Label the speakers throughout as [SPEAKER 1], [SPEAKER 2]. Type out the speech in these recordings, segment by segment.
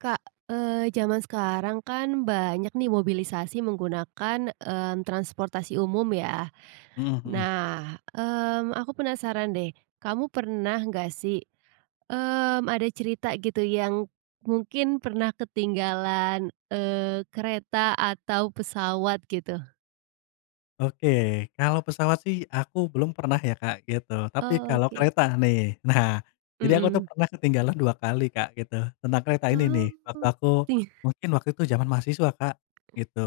[SPEAKER 1] Kak, eee, zaman sekarang kan banyak nih mobilisasi menggunakan, mmm, transportasi umum ya.
[SPEAKER 2] Mmm, mhm.
[SPEAKER 1] Nah, mmm, aku penasaran deh, kamu pernah gak sih, mmm, ada cerita gitu yang, mungkin pernah ketinggalan, eee, kereta atau pesawat gitu?
[SPEAKER 2] Oke kalau pesawat sih aku belum pernah ya Kak gitu, tapi kalau
[SPEAKER 1] Oke.
[SPEAKER 2] kereta nih nah, jadi aku tuh
[SPEAKER 1] Mhm.
[SPEAKER 2] pernah ketinggalan 2x Kak gitu tentang kereta ini nih
[SPEAKER 1] Oh,
[SPEAKER 2] waktu aku,
[SPEAKER 1] iya.
[SPEAKER 2] mungkin waktu itu zaman mahasiswa Kak, gitu,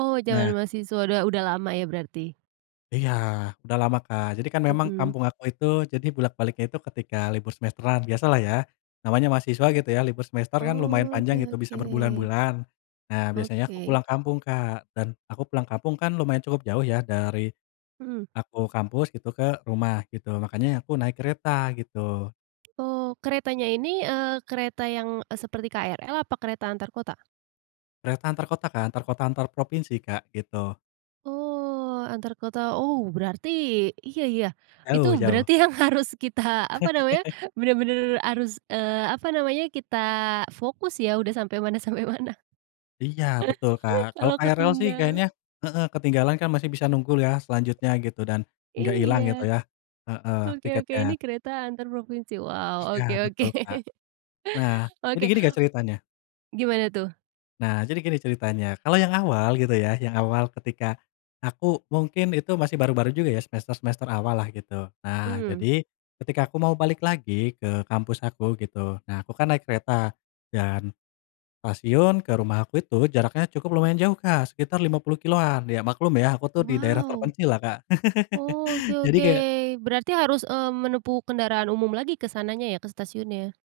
[SPEAKER 1] Oh zaman
[SPEAKER 2] nah
[SPEAKER 1] mahasiswa udah udah lama ya berarti.
[SPEAKER 2] Iya udah lama Kak, jadi kan memang
[SPEAKER 1] Mhm.
[SPEAKER 2] kampung aku itu jadi bolak-baliknya itu ketika libur semesteran biasalah ya, namanya mahasiswa gitu ya libur semester kan lumayan panjang
[SPEAKER 1] Oke
[SPEAKER 2] gitu bisa
[SPEAKER 1] oke.
[SPEAKER 2] berbulan-bulan, nah biasanya aku
[SPEAKER 1] Oke.
[SPEAKER 2] pulang kampung Kak dan aku pulang kampung kan lumayan cukup jauh ya dari,
[SPEAKER 1] Mhm.
[SPEAKER 2] aku kampus gitu ke rumah gitu makanya aku naik kereta gitu.
[SPEAKER 1] Oh keretanya ini, eee, kereta yang, eee, seperti KRL apa kereta antar kota?
[SPEAKER 2] Kereta antar kota Kak, antar kota antar provinsi Kak gitu.
[SPEAKER 1] Oh antar kota, oh berarti iya iya itu
[SPEAKER 2] Jauh jauh.
[SPEAKER 1] berarti yang harus kita apa namanya, benar-benar harus, eee, apa namanya kita fokus ya, udah sampai mana sampai mana.
[SPEAKER 2] Iya betul Kak kalau
[SPEAKER 1] Kalau
[SPEAKER 2] KRL sih
[SPEAKER 1] ketinggalan.
[SPEAKER 2] kayaknya heeh, ketinggalan kan masih bisa nunggu ya selanjutnya gitu dan, gak ilang
[SPEAKER 1] Iya,
[SPEAKER 2] gitu ya, heeh,
[SPEAKER 1] oke oke
[SPEAKER 2] tiketnya.
[SPEAKER 1] ini kereta antar provinsi wow,
[SPEAKER 2] Iya
[SPEAKER 1] oke oke.
[SPEAKER 2] betul Kak. Nah jadi
[SPEAKER 1] Oke.
[SPEAKER 2] gini Kak ceritanya.
[SPEAKER 1] Gimana tuh?
[SPEAKER 2] Nah jadi gini ceritanya, kalau yang awal gitu ya, yang awal ketika, aku mungkin itu masih baru-baru juga ya semester-semester awallah gitu nah
[SPEAKER 1] Mmm.
[SPEAKER 2] jadi, ketika aku mau balik lagi ke kampus aku gitu nah aku kan naik kereta, dan, stasiun ke rumah aku itu jaraknya cukup lumayan jauh Kak sekitar 50 kilometeran ya maklum ya aku tuh di daerah
[SPEAKER 1] Wow.
[SPEAKER 2] terpencillah Kak
[SPEAKER 1] Oke
[SPEAKER 2] jadi
[SPEAKER 1] oke
[SPEAKER 2] kayak
[SPEAKER 1] berarti harus, eee, menempuh kendaraan umum lagi ke sananya ya ke stasiunnya?